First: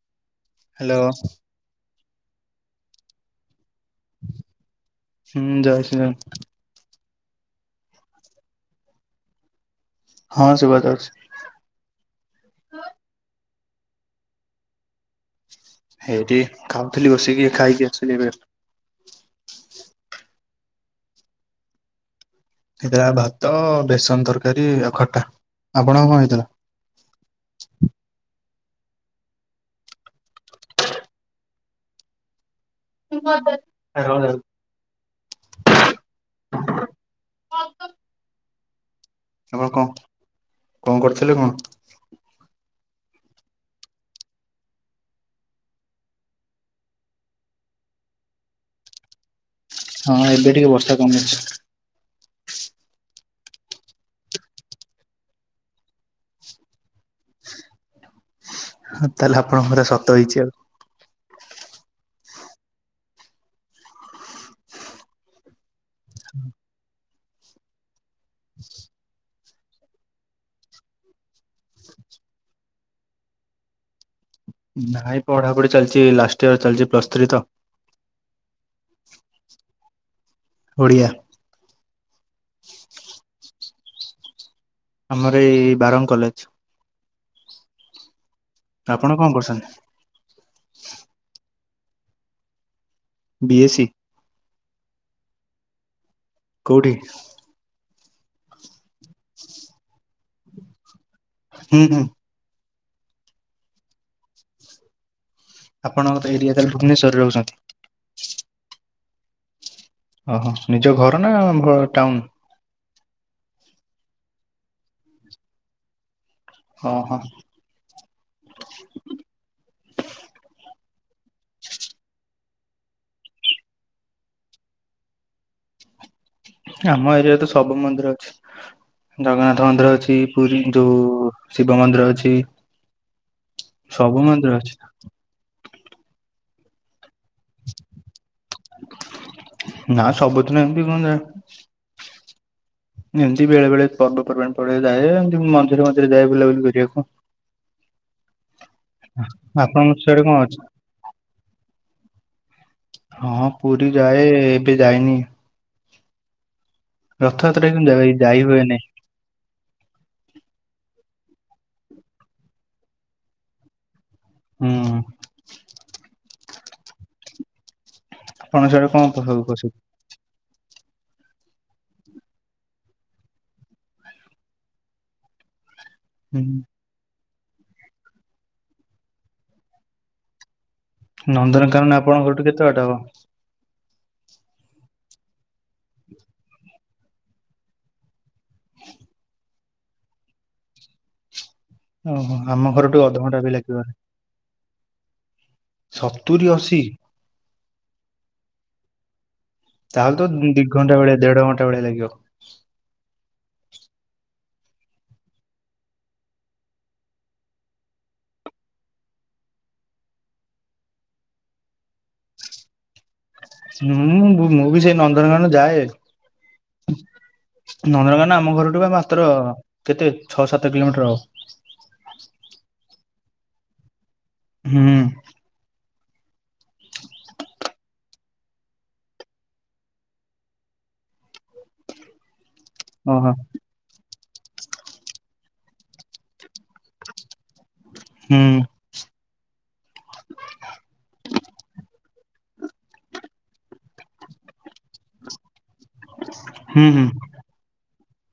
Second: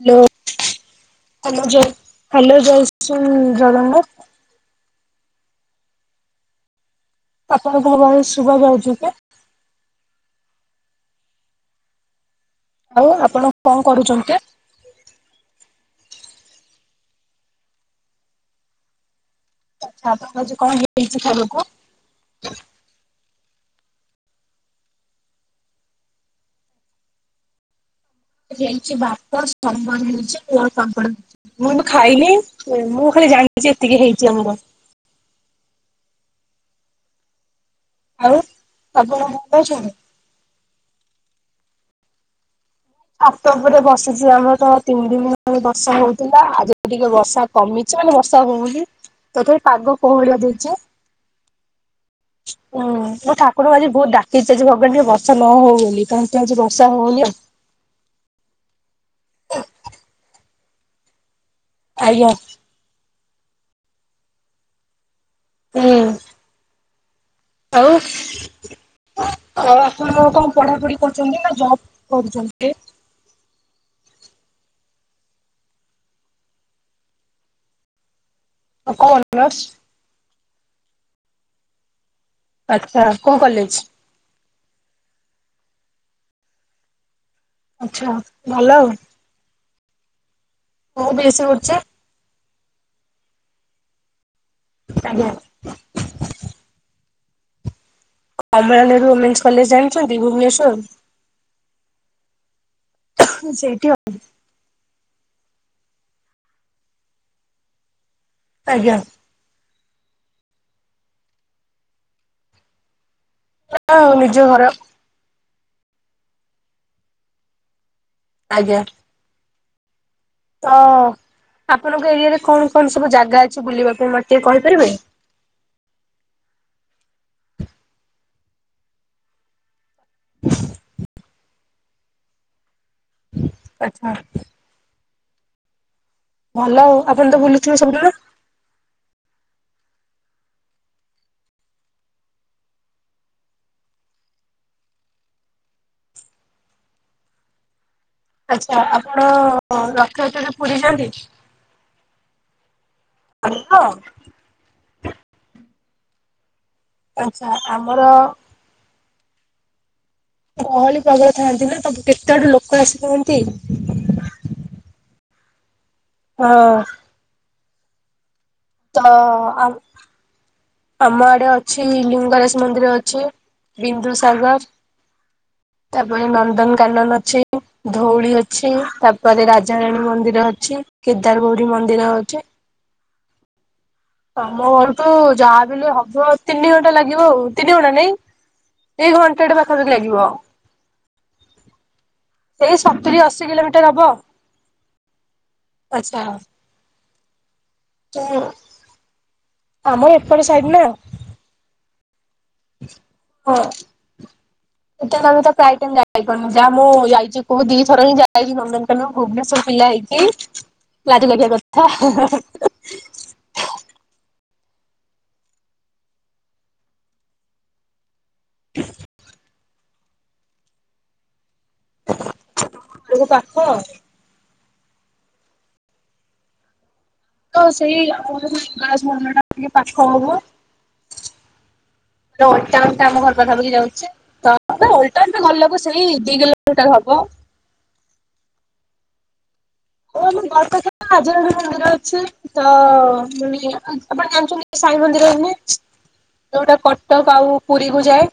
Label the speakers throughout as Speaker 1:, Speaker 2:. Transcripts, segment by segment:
Speaker 1: Hello.
Speaker 2: Hello.
Speaker 1: [inaudible] Hello ଜୟଶ୍ରୀ ଜଗନ୍ନାଥ।
Speaker 2: ହୁଁ ଜୟ ଶ୍ରୀ ରାମ।
Speaker 1: ଆପଣଙ୍କ ଭଏସ ଶୁଭା ଯାଉଛି କି?
Speaker 2: ହଁ ସୁଭାଯାଉଛି।
Speaker 1: ଆଉ ଆପଣ କଣ କରୁଛନ୍ତି?
Speaker 2: ହେଇଠୀ ଖାଉଥିଲି ବସିକି ଖାଇକି ଆସିଲି ଏବେ।
Speaker 1: ଆଛା ଆପଣଙ୍କ କଣ ହେଇଛି ଖାଇବାକୁ?
Speaker 2: ହେଇଥିଲା ଭାତ ବେସନ ତରକାରୀ ଆଉ ଖଟା ଆପଣ କଣ ହେଇଥିଲା?
Speaker 1: ହେଇଛି ଭାତ ସମ୍ବର [inaudible] ହେଇଛି କୁ ପାମ୍ପଡ ମୁଁଁ କିନ୍ତୁ ଖାଇନି। ମୁଁ ଖାଲି
Speaker 2: ଆପଣ କଣ
Speaker 1: ଜାଣିଲି ଜେ ଏତିକି ହେଇଛି ଆମର। ଆଉ ଆପଣଙ୍କର?
Speaker 2: ଆପଣ କଣ କଣ କରୁଥିଲେ କଣ?
Speaker 1: ଛାତ ଉପରେ ବସିଛି ଆମର ତ ତିନି ଦିନ ହେଲାଣି ବର୍ଷା ହଉଥିଲା ଆଜି ଟିକେ ବର୍ଷା କମିଛି ମାନେ ବର୍ଷା ହଉନି। ତଥାପି ପାଗ
Speaker 2: ହଁ
Speaker 1: କୋହଳିଆ
Speaker 2: ଏବେ
Speaker 1: ଦେଇଛି
Speaker 2: ଟିକେ ବର୍ଷା କମିଛି।
Speaker 1: ହୁଁ ମୁଁ ଠାକୁରଙ୍କୁ ଆଜି ବହୁତ ଡାକିଛି ଆଛି ଭଗବାନ ଟିକେ ବର୍ଷା ନ ହଉ ବୋଲି କାହିଁକି ଆଜି ବର୍ଷା ହଉନି ଆଉ
Speaker 2: ହଁ ତାହେଲେ ଆପଣଙ୍କର କଥା ସତ ହେଇଛି ଆଉ।
Speaker 1: ଆଜ୍ଞା। ହୁଁ। ଆଉ। ତ ଆପଣ କଣ ପଢାପଢି କରୁଛନ୍ତି ନା ଜବ କରୁଛନ୍ତି?
Speaker 2: ନାଇଁ ପଢାପଢି ଚାଲିଛି ଲାଷ୍ଟ ଇୟର ଚାଲିଛି ପ୍ଲସ୍ ଥ୍ରୀ ତ।
Speaker 1: ଆଉ କୋଉ ଅନର୍ସ?
Speaker 2: ଓଡ଼ିଆ।
Speaker 1: ଆଚ୍ଛା କୋଉ କଲେଜ।
Speaker 2: ଆମର ଏଇ ବାରଙ୍ଗ କଲେଜ।
Speaker 1: ଆଛା।
Speaker 2: ଆପଣ କଣ କରୁଛନ୍ତି।
Speaker 1: ମୁଁ ବି ଏ ସି କରୁଛି।
Speaker 2: B A C.
Speaker 1: ଆଜ୍ଞା।
Speaker 2: କୋଉଠି?
Speaker 1: କମଳା ନେହେରୁ ଓମେନ୍ସ କଲେଜ ଜାଣିଛନ୍ତି ଭୁବନେଶ୍ୱର।
Speaker 2: ହୁଁ ହୁଁ।
Speaker 1: ସେଇଠି ହ
Speaker 2: ଆପଣଙ୍କ ଏରିଆ ତ ଭୁବନେଶ୍ୱରେ ରହୁଛନ୍ତି।
Speaker 1: ଆଜ୍ଞା।
Speaker 2: ଓହୋ ନିଜ ଘର ନା ଟାଉନ।
Speaker 1: ହଁ ନିଜ ଘର।
Speaker 2: ଅ ହଁ।
Speaker 1: ଆଜ୍ଞା। ତ ଆପଣଙ୍କ ଏରିଆରେ କଣ କଣ ସବୁ ଜାଗା ଅଛି ବୁଲିବା ପାଇଁ ମତେ ଟିକେ କହିପାରିବେ।
Speaker 2: ଆମ ଏରିଆରେ ତ ସବୁ ମନ୍ଦିର ଅଛି। ଜଗନ୍ନାଥ ମନ୍ଦିର ଅଛି ପୁରୀ ଯୋଉ ଶିବ ମନ୍ଦିର ଅଛି।
Speaker 1: ଆଚ୍ଛା।
Speaker 2: ସବୁ ମାନ୍ଦୀ ର ଅଛି।
Speaker 1: ଭଲ ଆପଣ ତ ବୁଥିବେ ସବୁଦିନ।
Speaker 2: ନା ସବୁଦିନ ଏମିତି କଣ ଯାଏ ଏମିତି ବେଳେ ବେଳେ ପର୍ବପର୍ବାଣି ପଡେ ଯାଏ ଏମିତି ମଝିରେ ମଝିରେ ଯାଏ ବୁଲାବୁଲି କରିବାକୁ।
Speaker 1: ଆଚ୍ଛା ଆପଣ
Speaker 2: ଆପଣଙ୍କ ସିଆଡେ
Speaker 1: ରଥ
Speaker 2: କଣ ଅଛି
Speaker 1: ଯାତ୍ରା ରେ ଯାନ୍ତି।
Speaker 2: ହଁ
Speaker 1: ଆମର
Speaker 2: ପୁରୀ ଯାଏ ଏବେ ଯାଇନି।
Speaker 1: ଆଚ୍ଛା
Speaker 2: ରଥଯାତ୍ରା କିନ୍ତୁ
Speaker 1: ଆମର
Speaker 2: ଯାଇ ଯାଇହୁଏନି।
Speaker 1: ଗହଳି ପବଳ ଥାନ୍ତି ନା ତମୁ କେତେ ଆଡୁ ଲୋକ ଆସିଥାନ୍ତି।
Speaker 2: ହୁଁ।
Speaker 1: ହଁ।
Speaker 2: ଆପଣ ସିଆଡେ କଣ
Speaker 1: ତ
Speaker 2: ସବୁ
Speaker 1: ଆ
Speaker 2: ପ୍ରସିଦ୍ଧ
Speaker 1: ଆମ ଆଡେ ଅଛି ଲିଙ୍ଗରାଜ ମନ୍ଦିର ଅଛି ବିନ୍ଦୁ ସାଗର। ତାପରେ
Speaker 2: ହୁଁ
Speaker 1: ନନ୍ଦନ କାନନ ଅଛି ଧଉଳି ଅଛି ତାପରେ ରାଜାରାଣୀ ମନ୍ଦିର ଅଛି। କେଦାର ଗୌରୀ
Speaker 2: ନନ୍ଦନକାନନ
Speaker 1: ମନ୍ଦିର
Speaker 2: ଆପଣଙ୍କ ଘରଠୁ କେତେ ବାଟ ହବ।
Speaker 1: ତମ ଘର ତୁ ଯାହା ବଲେ ହବ ତିନି ଘଣ୍ଟା ଲାଗିବ ଆଉ ତିନି ଘଣ୍ଟା ନାଇଁ। ଏଇ ଘଣ୍ଟାଟେ ପାଖପି ଲାଗିବ।
Speaker 2: ଓହୋ ଆମ
Speaker 1: ଏଇ
Speaker 2: ଘରଠୁ
Speaker 1: ସତୁରି
Speaker 2: ଅଧଘଣ୍ଟା ବି
Speaker 1: ଅଶୀ
Speaker 2: ଲାଗିବନି
Speaker 1: କିଲୋମିଟର ହବ।
Speaker 2: ସତୁରି ଅଶୀ।
Speaker 1: ଆମ ଏପଟ ସାଇଡ ନା।
Speaker 2: ଦେଢ଼ ଘଣ୍ଟା ଭଳିଆ ଲାଗିବ।
Speaker 1: ହଁ। ସେଟ ତମେ ଭାବୁ ଥିବ ପ୍ରାୟ ଟାଇମ ଯାଇପାରୁନୁ ଯାହା ମୁଁ ଯାଇଛି ଦିଥଣ ଯାଇଛି ନନ୍ଦନକାନ ଭୁବନେଶ୍ୱର ପିଲା ହେଇକି। ଲାଜ ଲାଗିବା କଥା।
Speaker 2: ହୁଁ ମୁଁ ମୁଁ ବି ସେ ନନ୍ଦନକାନନ ଯାଏ ନନ୍ଦନକାନ ନା ଆମ ଘରଠୁ ବା ମାତ୍ର କେତେ ଛଅ ସାତ କିଲୋମିଟର ହବ।
Speaker 1: [inaudible] ପାଖ
Speaker 2: ହୁଁ।
Speaker 1: ତ ସେଇ [unintelligible] ମନ୍ଦର ଟା ଟିକେ ପାଖ ହବ। [inaudible] ଆବେ
Speaker 2: ଓହୋ
Speaker 1: ଓଲଟା ଗଲ ଲାଗୁ ସେଇ ଦି କିଲୋମିଟର ଟା ହବ।
Speaker 2: ହୁଁ।
Speaker 1: [inaudible] ତ [unintelligible] ଆପଣ ଜାଣିଛନ୍ତି ସାଇ ମନ୍ଦିର ରୁହେ। ଯୋଉଟା
Speaker 2: ହୁଁ ହୁଁ
Speaker 1: କଟକ ଆଉ ପୁରୀକୁୁ ଯାଏ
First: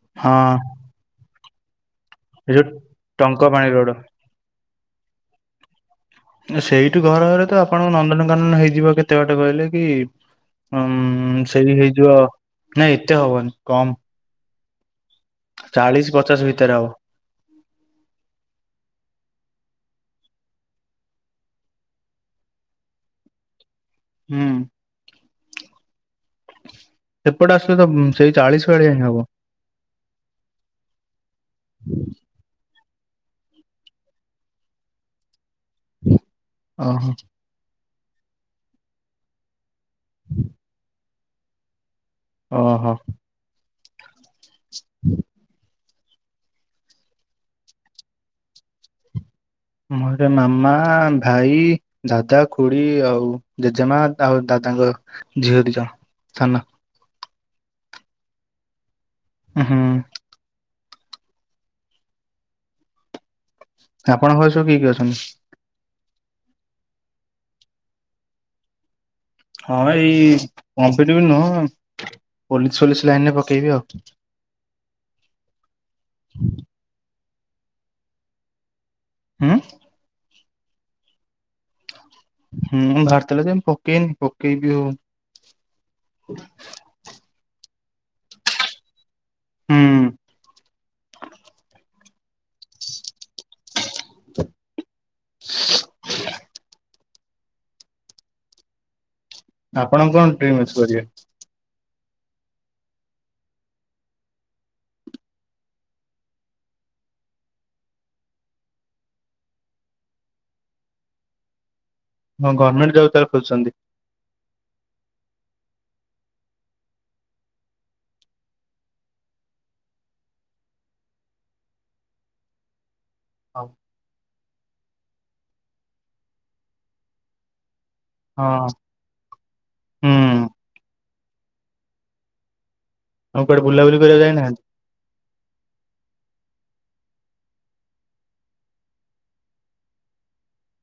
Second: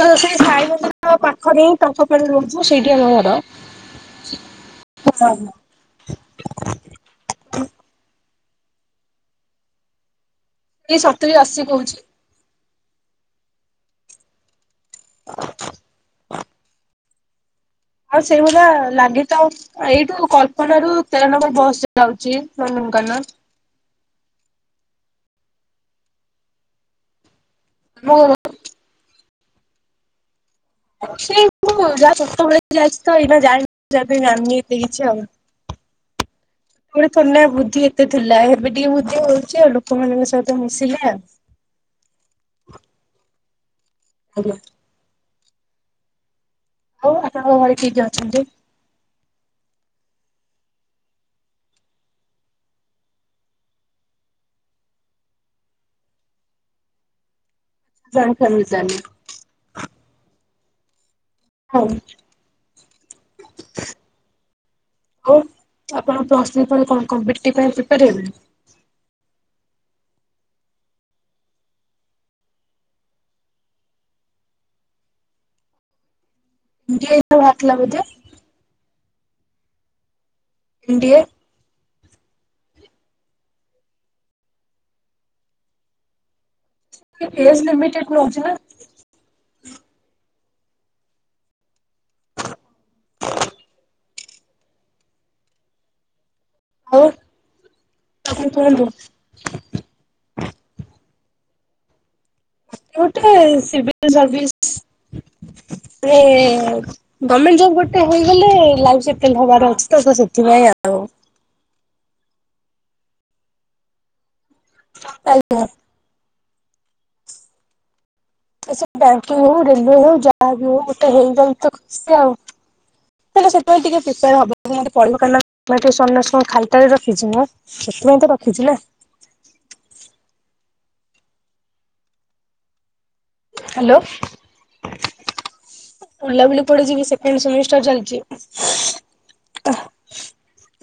Speaker 1: [inaudible] ସେଇ
Speaker 2: ହଁ
Speaker 1: ସାଇ ମନ୍ଦିର ପାଖ ଦେଇ। ଟଙ୍କ ପାଣି
Speaker 2: ଏ ଯୋଉ
Speaker 1: ରହୁଥିବ ସେଇଠି ଆମ ଘର।
Speaker 2: ଟଙ୍କ ପାଣି ରୋଡ ସେଇଠୁ ଘର ହେଲେ ତ ଆପଣଙ୍କ ନନ୍ଦନ କାନନ ହେଇଯିବ କେତେ ବାଟେ କହିଲେ କି ଉଁ
Speaker 1: ଏଇ ସତୁରି ଅଶୀ
Speaker 2: ସେଇ
Speaker 1: କହୁଛି।
Speaker 2: ହେଇଯିବ। ନାଇଁ ଏତେ ହବନି କମ୍ ଚାଳିଶି ପଚାଶ ଭିତରେ ହବ।
Speaker 1: ଆଉ ସେଇଭଳିଆ ଲାଗେ ତ ଆଉ। ଏଇଠୁ କଳ୍ପନା ରୁ ତେର ନମ୍ବର ବସ୍ ଯାଉଛି ନନ୍ଦନ କାନନ।
Speaker 2: ହୁଁ। ସେପଟେ ଆସିଲେ ତ
Speaker 1: ଆମ ଘର
Speaker 2: ସେଇ ଚାଳିଶ ଭଳିଆ ହିଁ ହବ।
Speaker 1: ସେଇ ମୁଁ ଯାହା ଛୁଟ ବେଳେ ଯାଇଛି ତ ଏଇନା ଯାଇନି ଜାଣିନି ଏତେ କିଛି ଆଉ। ପୁଣି
Speaker 2: ଓହୋ
Speaker 1: ଥୁଡିନା ବୁଦ୍ଧି ଏତେ ଥିଲା ଏବେ ଟିକେ ବୁଦ୍ଧି ହଉଛି ଆଉ। ଲୋକମାନଙ୍କ ସହିତ ମିଶିଲେ ଆଉ।
Speaker 2: ଓହୋ।
Speaker 1: ଆଜ୍ଞା। ଆଉ ଆପଣଙ୍କ ଘରେ କିଏ କିଏ ଅଛନ୍ତି?
Speaker 2: ମୋର ଗୋଟେ ମାମା ଭାଇ। ଦାଦା ଖୁଡି ଆଉ ଜେଜେମା ତା ଆଉ ଦାଦାଙ୍କ ଝିଅ ଦି ଜଣ ସାନ।
Speaker 1: ଜଏଣ୍ଟ ଫ୍ୟାମିଲି ତାହେଲେ।
Speaker 2: ଉଁ ହୁଁ।
Speaker 1: ହଉ।
Speaker 2: ଆପଣଙ୍କ ଘରେ ସବୁ କିଏ କିଏ ଅଛନ୍ତି?
Speaker 1: ଆଉ ଆପଣ ପ୍ଲସ ଥ୍ରି ପରେ କଣ କମ୍ପିଟିଭ୍ ପାଇଁ ପ୍ରିପାର ହେବେ।
Speaker 2: ହଁ ଏଇ କମ୍ପିଟିଭ ନୁହଁ ପୋଲିସ ଫୋଲିସ ଲାଇନ ରେ ପକେଇବି ଆଉ।
Speaker 1: ବି ଡି ଏ [unintelligible] ବାହାରି ଥିଲା ବଧେ।
Speaker 2: ହୁଁ।
Speaker 1: B D A.
Speaker 2: ହୁଁ ବାହାରି ଥିଲା ଯେ ମୁଁ ପକେଇନି ପକେଇବି ଆଉ।
Speaker 1: କେ ଏଜ୍ ଲିମିଟେଡ ନଉଛି ନା।
Speaker 2: ହୁଁ। [inaudible]
Speaker 1: ଆଉ ଆଉ କଣ କୁହନ୍ତୁ।
Speaker 2: ଆପଣ କଣ ଟ୍ରିମେସ୍ କରିବେ?
Speaker 1: ମୁଁ ଗୋଟେ ସିଭିଲି ସେର୍ଭିସ ରେ ଗମେଣ୍ଟ ଜବ ଗୋଟେ ହେଇଗଲେ ଲାଇଫ ସେଟଲ ହବାର ଅଛି ତ ସେଥିପାଇଁ ଆଉ।
Speaker 2: ହଁ ଗଭମେଣ୍ଟ ଜବ୍ ତାହେଲେ ଖୋଜୁଚନ୍ତି।
Speaker 1: ଆଜ୍ଞା। ଆଉ ବ୍ୟାଙ୍କିଂ ହଉ ରେଲୱେ ହଉ ଯାହା ବି ହଉ ଗୋଟେ ହେଇଗଲେ ତ ଖୁସି ଆଉ। ହେଲେ
Speaker 2: ହଁ
Speaker 1: ସେଥିପାଇଁ ଟିକେ ପ୍ରିପେୟାର ହବାକୁ ମତେ ପଡ଼ିବ କାହିଁକିନା [inaudible] ଖାଲିଟାରେ ରଖିଚି ମୁଁ। ସେଥିପାଇଁ ତ
Speaker 2: ହୁଁ
Speaker 1: ରଖିଛି ନା।
Speaker 2: ଆଉ କୁଆଡେ ବୁଲାବୁଲି
Speaker 1: ହ୍ୟାଲୋ।
Speaker 2: କରିବା ପାଇଁ ଯାଇନାହାନ୍ତି।
Speaker 1: ବୁଲାବୁଲି କୁଆଡ଼େ ଯିବି ସେକେଣ୍ଡ ସେମିଷ୍ଟାର ଚାଲିଚି।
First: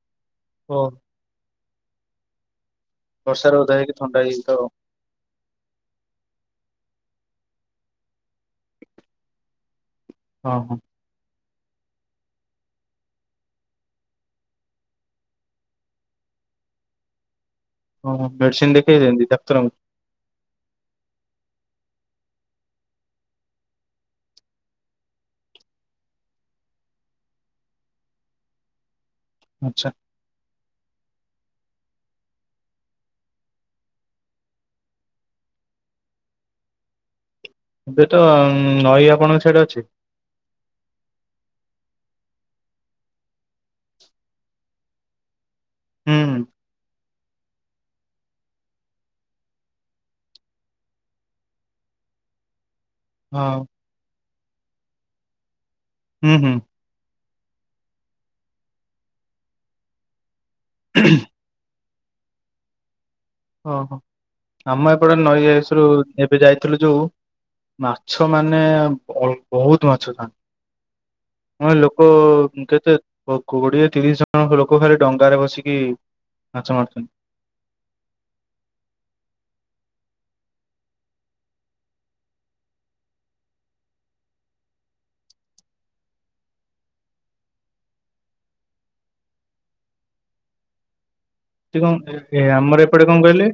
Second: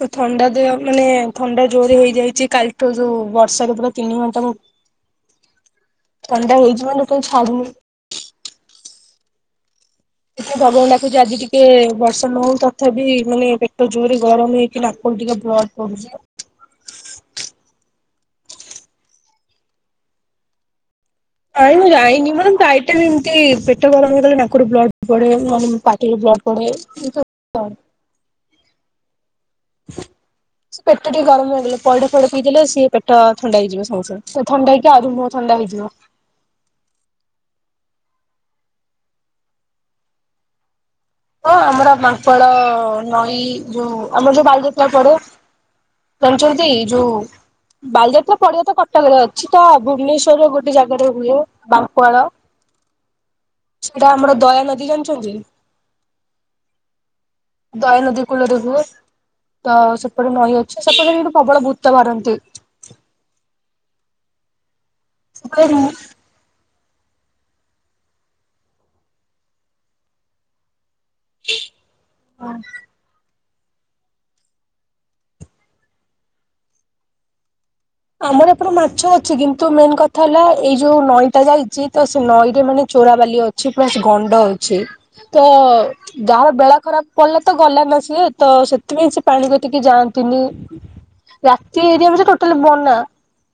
Speaker 1: ଏ ଥଣ୍ଡା
Speaker 2: ଓ
Speaker 1: ଦେହ ମାନେ ଥଣ୍ଡା ଜୋରେ ହେଇଯାଇଛି କାଲି ଠୁ ଯୋଉ
Speaker 2: ଓଦା
Speaker 1: ବର୍ଷାରେ
Speaker 2: ହେଇକି
Speaker 1: ପୁରା
Speaker 2: ଥଣ୍ଡା
Speaker 1: ତିନି ଘଣ୍ଟାରୁ
Speaker 2: ହେଇଯାଇଥିବ
Speaker 1: ଥଣ୍ଡା ହେଇଚି ମାନେ କେବେ ଛାଡୁନି।
Speaker 2: ଆଉ
Speaker 1: ସେଇଥିପାଇଁ
Speaker 2: ହଁ
Speaker 1: ଭଗବାନଙ୍କୁ ଡାକ ହୋଉଛି ଆଜି ଟିକେ ବର୍ଷା ନ ହଉ। ତଥାପି ମାନେ ପେଟ ଜୋରରେ ଗରମ ହେଇକି ନାକରୁ ଟିକେ ବ୍ଲଡ଼ ପଡୁଛି।
Speaker 2: ଓହ ମେଡିସିନ ଦେଖେଇଚନ୍ତି ଡାକ୍ତରଙ୍କୁ?
Speaker 1: ଆଇ ମୁଁ ଯାଇନି ମୋର ଯାଇଟା ବି ଏମିତି ପେଟ ଗରମ କଲେ ନାକରୁ ବ୍ଲଡ ପଡେ ମ ପାଟିରୁ ବ୍ଲଡ ପଡେ। ଏଇତ
Speaker 2: ଆଚ୍ଛା
Speaker 1: [inaudible] ସେ ପେଟ ଟିକେ ଗରମ ହେଇଗଲେ ପଇଡ଼ ଫଇଡ ପିଇ ଦେଲେ ସେ ପେଟ ଥଣ୍ଡା ହେଇଯିବ ସାଙ୍ଗେ ସାଙ୍ଗେ ସେ ଥଣ୍ଡା ହେଇକି ଆଉରି ମୁହଁ ଥଣ୍ଡା ହେଇଯିବ।
Speaker 2: ଏବେ ତ ନଈ ଆପଣଙ୍କ ସିଆଡ଼େ ଅଛି।
Speaker 1: ହଁ ଆମର ମାଙ୍କଡ଼ ନଈ ଯୋଉ ଆମର ଯୋଉ ବାଲିଯାତ୍ରା ପଡେ।
Speaker 2: ହୁଁ ହୁଁ
Speaker 1: ଜାଣିଛନ୍ତି ଯୋଉ ବାଲିଯାତ୍ରା ପଡିିଆ ତ କଟକରେ ଅଛି। ତ ଭୁବନେଶ୍ୱରର ଗୋଟେ ଜାଗାରେ ହୁଏ ବାଙ୍କୁଆଳ।
Speaker 2: ହଁ।
Speaker 1: ସେଇଟା ଆମର ଦୟାନଦୀ ଜାଣିଛନ୍ତି।
Speaker 2: ହୁଁ ହୁଁ।
Speaker 1: ଦୟାନଦୀ କୂଳରେ ହୁଏ। ତ ସେପଟେ ନଈ ଅଛି। ସେପଟେ କିନ୍ତୁ ପ୍ରବଳ ଭୂତ ବାହାରନ୍ତି।
Speaker 2: ଓ ହୋ ଆମ ଏପଟେ ନଈସରୁ
Speaker 1: ସେପଟେ
Speaker 2: ଏବେ ଯାଇଥିଲୁ ଯୋଉ ମାଛ ମାନେ ଅଲ୍ ବହୁତ ମାଛଥାନ୍ତି। ହଁ ଲୋକ କେତେ ଓ କୋଡିଏ ତିରିଶ ଜଣ ଲୋକ ଖାଲି ଡଙ୍ଗାରେ ବସିକି ମାଛ ମାରୁଛନ୍ତି।
Speaker 1: ଆମର ଏପରେ ମାଛ ଅଛି କିନ୍ତୁ ମେନ୍ କଥା ହେଲା ଏଇ ଯୋଉ ନଈଟା ଯାଇଛି ତ ସେ ନଈ ରେ ମାନେ ଚୋରାବାଲି ଅଛି। ଅଛି ପ୍ଲସ ଗଣ୍ଡ ଅଛି ତ ଯାହାର ବେଳା ଖରାପ ପଡ଼ିଲା ତ ଗଲା ନା ସିଏ ତ ସେଥିପାଇଁ ସି ପାଣି କତିକି ଯାଆନ୍ତିନି।
Speaker 2: ଏଠି
Speaker 1: ରାତି
Speaker 2: କଣ
Speaker 1: ଏରିଆକୁ ତ
Speaker 2: ଏ
Speaker 1: ଟୋଟାଲି
Speaker 2: ଆମର
Speaker 1: ବନ୍ଦ।
Speaker 2: ଏପଟେ କହିଲେ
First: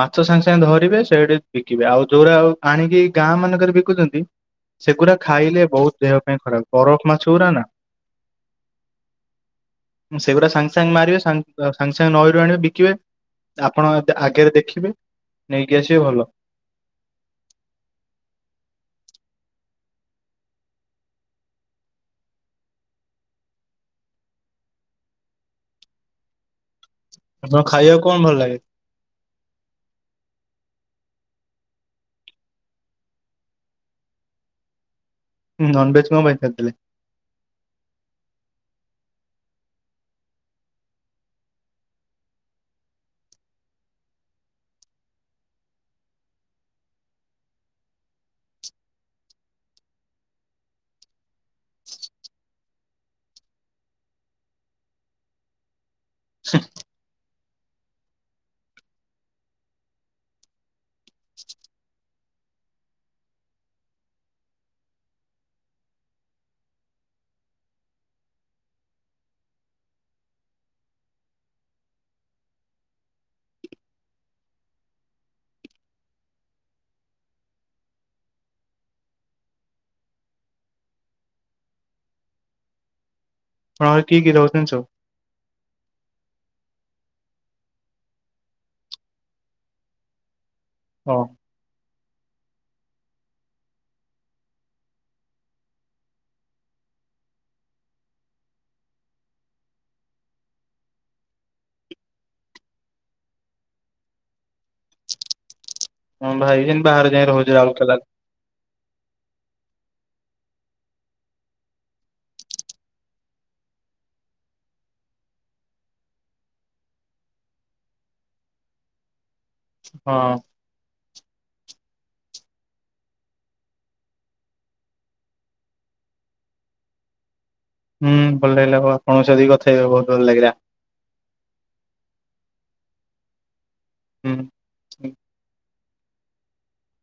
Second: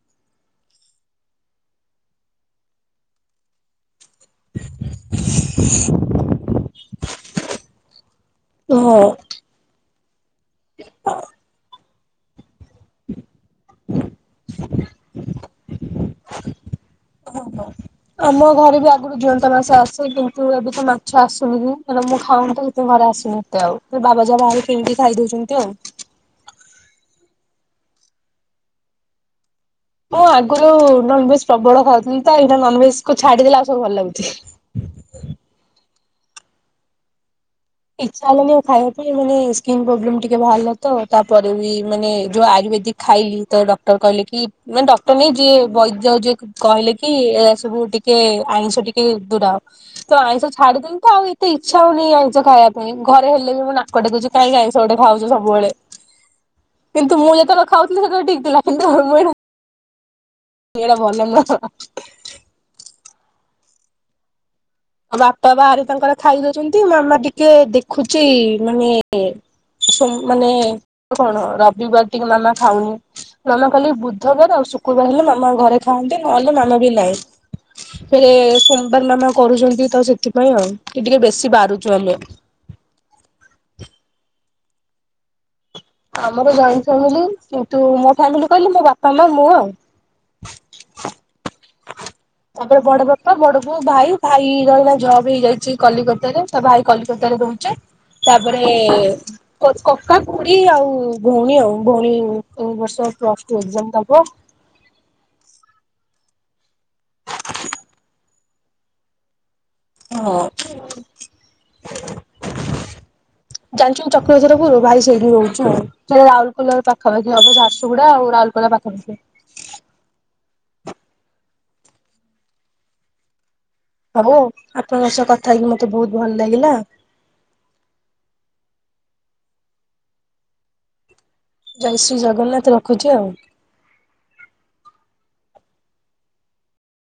Speaker 2: ମାଛ ସାଙ୍ଗେ ସାଙ୍ଗେ ଧରିବେ ସେଇଠି ବିକିବେ ଆଉ ଯୋଉଟା ଆ ଆଣିକି ଗାଁ ମାନଙ୍କରେ ବିକୁଛନ୍ତି ସେଗୁଡା ଖାଇଲେ ବହୁତ ଦେହ ପାଇଁ ଖରାପ ବରଫ ମାଛ ଗୁରା ନା।
Speaker 1: ଓହ।
Speaker 2: ସେଗୁଡା ସାଙ୍ଗେ ସାଙ୍ଗେ ମାରିବେ ସାଙ୍ଗେ ସାଙ୍ଗେ ନଈରୁ ଆଣିବେ ବିକିବେ। ଆପଣ ଆଗରେ ଦେଖିବେ ନେଇକି ଆସିବେ ଭଲ।
Speaker 1: ହ ହୋ। ଆମ ଘରେ ବି ଆଗରୁ ଜୁଅନ୍ତା ମାଛ ଆସେ। କିନ୍ତୁ ଏବେ ତ ମାଛ ଆସୁନି କାରଣ ମୁଁ ଖାଉନି ତ ହେଇଥି ତ ଘରେ ଆସୁନି ଏତେ ଆଉ। ତ ବାବା ଯା ବାହାରେ କିଣିକି ଖାଇଦଉଛନ୍ତି ଆଉ।
Speaker 2: ଆପଣଙ୍କୁ ଖାଇବାକୁ କଣ ଭଲ ଲାଗେ?
Speaker 1: ମୁଁ ଆଗରୁ ନନଭେଜ ପ୍ରବଳ ଖାଉଥିଲି ତ ଏଇଟା ନନଭେଜ କୁ ଛାଡିଦେଲେ ଆଉ ସବୁ ଭଲ ଲାଗୁଛି।
Speaker 2: ହୁ ନନ୍ଭେଜ୍ କଣ ପାଇଁ ଛାଡିଦେଲେ?
Speaker 1: ଇଛା ହେଲାନି ଆଉ ଖାଇବା ପାଇଁ ମାନେ ସ୍କିନ୍ ପ୍ରୋବ୍ଲେମ ଟିକେ ବାହାରିଲା ତ ତାପରେ ବି ମାନେ ଯୋଉ ଆୟୁର୍ବେଦିକ୍ ଖାଇଲି ତ ଡକ୍ଟର କହିଲେ କି ମାନେ ଡକ୍ଟର ନାଇଁ ଯିଏ ବୈଦ୍ୟ ଯିଏ କହିଲେ କି ଏରା ସବୁ ଟିକେ ଆଇିଁଷ ଟିକେ ଦୂରାଅ। ତ ଆଇଁଷ ଛାଡିଦେଇନ ତ ଆଉ ଏତେ ଇଚ୍ଛା ହଉନି ଆଉ ସ ଖାଇବା ପାଇଁ ଘରେ ହେଲେ ବି ମୁଁ ନାକଟେକୁଚି କାହିଁକି ଆଇଁଷ ଗୋଟେ ଖାଉଚ ସବୁବଳେ। କିନ୍ତୁ ମୁଁ ଯେତେବେଳେ ଖାଉଥିଲି ସେତେବେଳେ ଠିକ୍ ଥିଲା କିନ୍ତୁ ମୁଁ [unintelligible] ଏଇଟା ଭଲ ନୁହଁ ହ। ଆଉ ବାପା ବାହାରେ ତାଙ୍କର ଖାଇ ଦଉଚନ୍ତି ମାମା ଟିକେ ଦେଖୁଚି ମାନେ ସୋମ୍ ମାନେ କଣ ରବିବାର ଟିକେ ମାମା ଖାଉନି। ମାମା ଖାଲି ବୁଧବାର ଆଉ ଶୁକ୍ରବାର ହେଲେ ମାମା ଘରେ ଖାଆନ୍ତି ନହେଲେ ମାମା ବି ନାଇ। ଫେରେ ସୋମବାର ମାମା କରୁଚନ୍ତି ତ ସେଥିପାଇଁ ଆଉ କି ଟିକେ ବେଶୀ ବାରୁଚୁ ଆମେ।
Speaker 2: ହଁ କିଏ କିଏ ରହୁଛନ୍ତି ସବୁ?
Speaker 1: ଆମର ଜଏଣ୍ଟ ଫ୍ୟାମିଲି। କିନ୍ତୁ ମୋ ଫ୍ୟାମିଲି କହିଲେ ମୋ ବାପା, ମା, ମୁଁ ଆଉ।
Speaker 2: ହଁ
Speaker 1: ତାପରେ ବଡ ବାପା, ବଡ ବୋଉ, ଭାଇ ଭାଇର ଏଇନା ଜବ୍ ହେଇଯାଇଛି କଲିକତାରେ। ତ ଭାଇ କଲିକତା ରେ ରହୁଚି। ତାପରେ କକା ଖୁ ଡୀ ଆଉ ଭଉଣୀ ଆଉ। ଭଉଣୀ ଏ ବର୍ଷ ପ୍ଲସ୍ ଟୁ ଏକଜାମ ଦବ।
Speaker 2: ମୋ ଭାଇ ବି ସେମିତି ବାହାରେ ଯାଇଁ ରହୁଚି ରାଉରକେଲାରେ।
Speaker 1: ହଁ। ଜାଣିଛୁ ଚକ୍ରଧର ପୁରୁ ଭାଇ ସେଇଠି ରହୁଚି ଆଉ। ସେଟା ରାଉରକେଲାକୁ ପାଖାପାଖି ହବ ଝାରସୁଗୁଡ଼ା ଆଉ ରାଉରକେଲା ପାଖାପାଖି।
Speaker 2: ହଁ।
Speaker 1: ହଉ ଆପଣଙ୍କ ସହ କଥା ହେଇକି ମତେ ବହୁତ୍ ଭଲ ଲାଗିଲା।
Speaker 2: ହୁଁ ଭଲ ଲାଗିଲା ଆଉ ଆପଣଙ୍କ ସହିତ ବି କଥାହେଇବି ବହୁତ୍ ଭଲ ଲାଗିଲା।
Speaker 1: ଜୟ ଶ୍ରୀ ଜଗନ୍ନାଥ ରଖୁଚି ଆଉ।
Speaker 2: ହୁଁ।